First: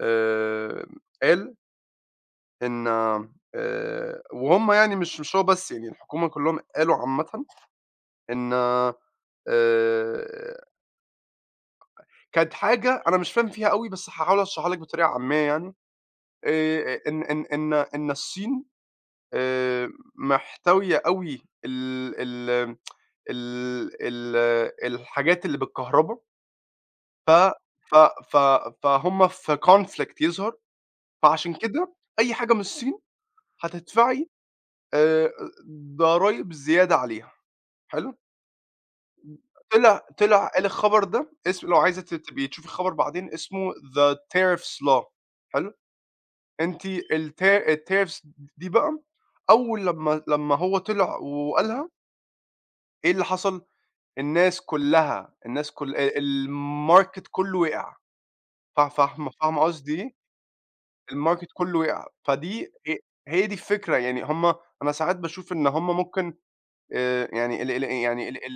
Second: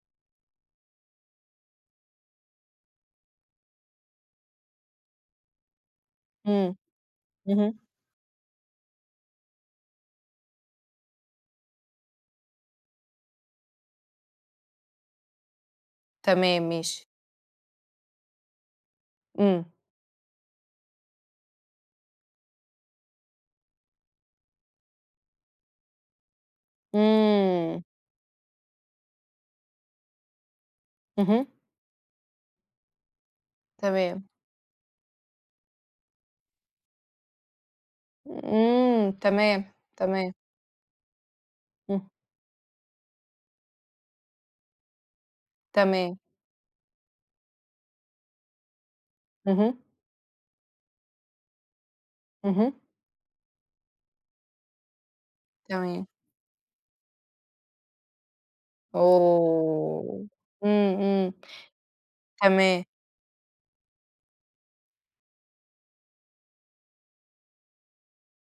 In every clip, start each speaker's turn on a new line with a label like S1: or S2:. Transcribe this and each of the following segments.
S1: آآ قال إن آآ وهُم يعني مش مش هو بس يعني الحكومة كلهم
S2: إمم،
S1: قالوا عامةً
S2: اهم.
S1: إن آآ كانت حاجة أنا مش فاهم فيها أوي، بس هاحاول أشرحها لِك بطريقة عامية يعني.
S2: تمام،
S1: آآ
S2: ماشي.
S1: إن إن إن إن الصين
S2: إمم.
S1: آآ محتوية أوي ال ال ال ال الحاجات اللي بالكهربا. ف
S2: إمم.
S1: ف ف فهُم في conflict يظهر،
S2: اهم.
S1: فعشان كده أي حاجة من الصين
S2: تمام.
S1: هتدفعي آآ ضرايب زيادة عليها حلو؟
S2: إمم تمام
S1: [unintelligible] طِلع
S2: تمام.
S1: طِلع قال الخبر ده اسم لو عايزة
S2: [unintelligible]
S1: ت تبقي تشوفي الخبر بعدين اسمه The Tariffs law حلو؟
S2: تمام.
S1: أنتِ الت الtariffs د دي بقى
S2: اهم.
S1: أول لمّا لمّا هو طِلع وقالها
S2: اهم.
S1: إيه اللي حصل؟ الناس كلها الناس ك
S2: تمام.
S1: آآ الماركت كله وقع. فا فاهمة فاهمة قصدي إيه؟
S2: أوه! إمم، إمم،
S1: الماركت كله وقع فدي
S2: تمام.
S1: ه هي دي الفكرة، يعني هُم أنا ساعات باشوف إن هُم ممكن آآ يعني ال ال يعني ال ال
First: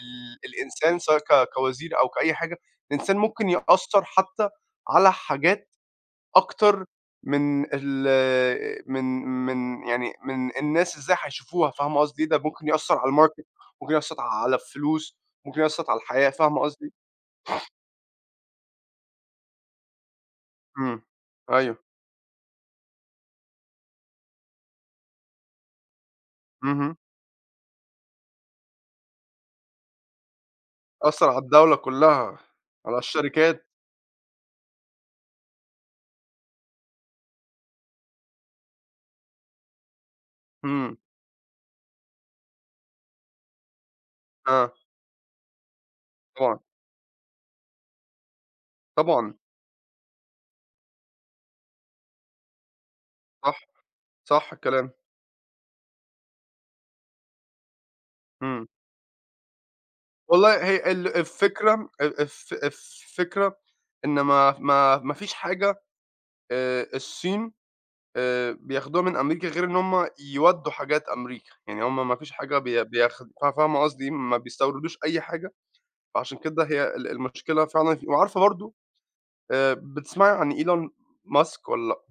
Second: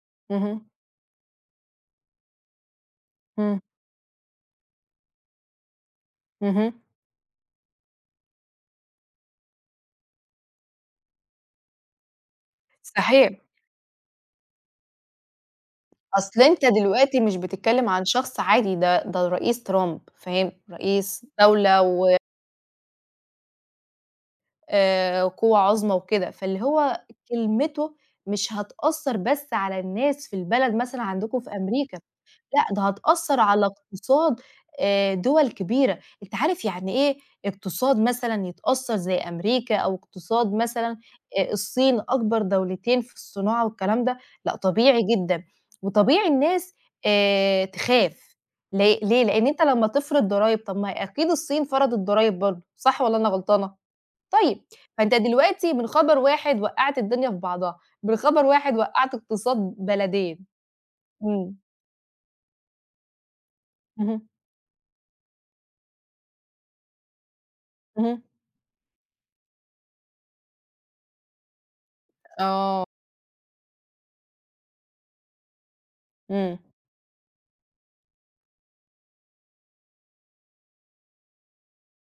S1: ال
S2: اهم.
S1: الإنسان سواء ك كوزير أو كأي حاجة، الإنسان ممكن
S2: إمم.
S1: يأثر حتى على حاجات
S2: اهم.
S1: أكتر من ال من من يعني من الناس إزاي هيشوفوها فاهمة قصدي إيه؟ ده ممكن يأثر على
S2: صحيح.
S1: الماركت، ممكن يأثر على الفلوس، ممكن يأثر على الحياة
S2: أصل
S1: فاهمة
S2: أنت
S1: قصدي؟
S2: دلوقتي مش بتتكلم عن شخص عادي ده ده الرئيس ترامب فاهم؟
S1: إمم
S2: رئيس
S1: أيوه.
S2: دولة و آآ قوة عظمى وكده، فاللي
S1: اهم.
S2: هو كلمته مش هتأثر بس على الناس في البلد مثلًا
S1: يأثر على
S2: عندكم في
S1: الدولة
S2: أمريكا
S1: كلها،
S2: لأ، ده
S1: على
S2: هتأثر على
S1: الشركات.
S2: اقتصاد آآ دول كبيرة، أنت عارف يعني إيه اقتصاد مثلًا يتأثر زي أمريكا، أو اقتصاد
S1: إمم.
S2: مثلًا آآ الصين أكبر دولتين في الصناعة والكلام ده، لأ
S1: آه.
S2: طبيعي جدًا وطبيعي
S1: طبعًا.
S2: الناس آآ تخاف ل ليه؟
S1: طبعًا.
S2: لأن أنت لمّا تفرض ضرايب طَب ما أكيد الصين فرضت ضرايب برضه صح والّا أنا
S1: صح
S2: غلطانة؟
S1: صح
S2: طيب
S1: الكلام.
S2: فأنت دلوقتي من خبر واحد وقعت الدنيا في بعضها من خبر
S1: إمم.
S2: واحد وقعت اقتصاد بلدين.
S1: والله هي ال
S2: إمم.
S1: الفكرة ال الف الفكرة إن
S2: اهم.
S1: ما ما ما فيش حاجة آآ الصين
S2: اهم.
S1: آآ بياخدوها من أمريكا غير إن هُم يودوا حاجات أمريكا، يعني هُم ما فيش حاجة بي
S2: آه.
S1: بياخ ف فاهمة قصدي، ما بيستوردوش أي حاجة، فعشان
S2: إمم.
S1: كده هي ال المشكلة فعلًا وعارفة برضه آآ بتسمعي عن إيلون ماسك والّا لأ؟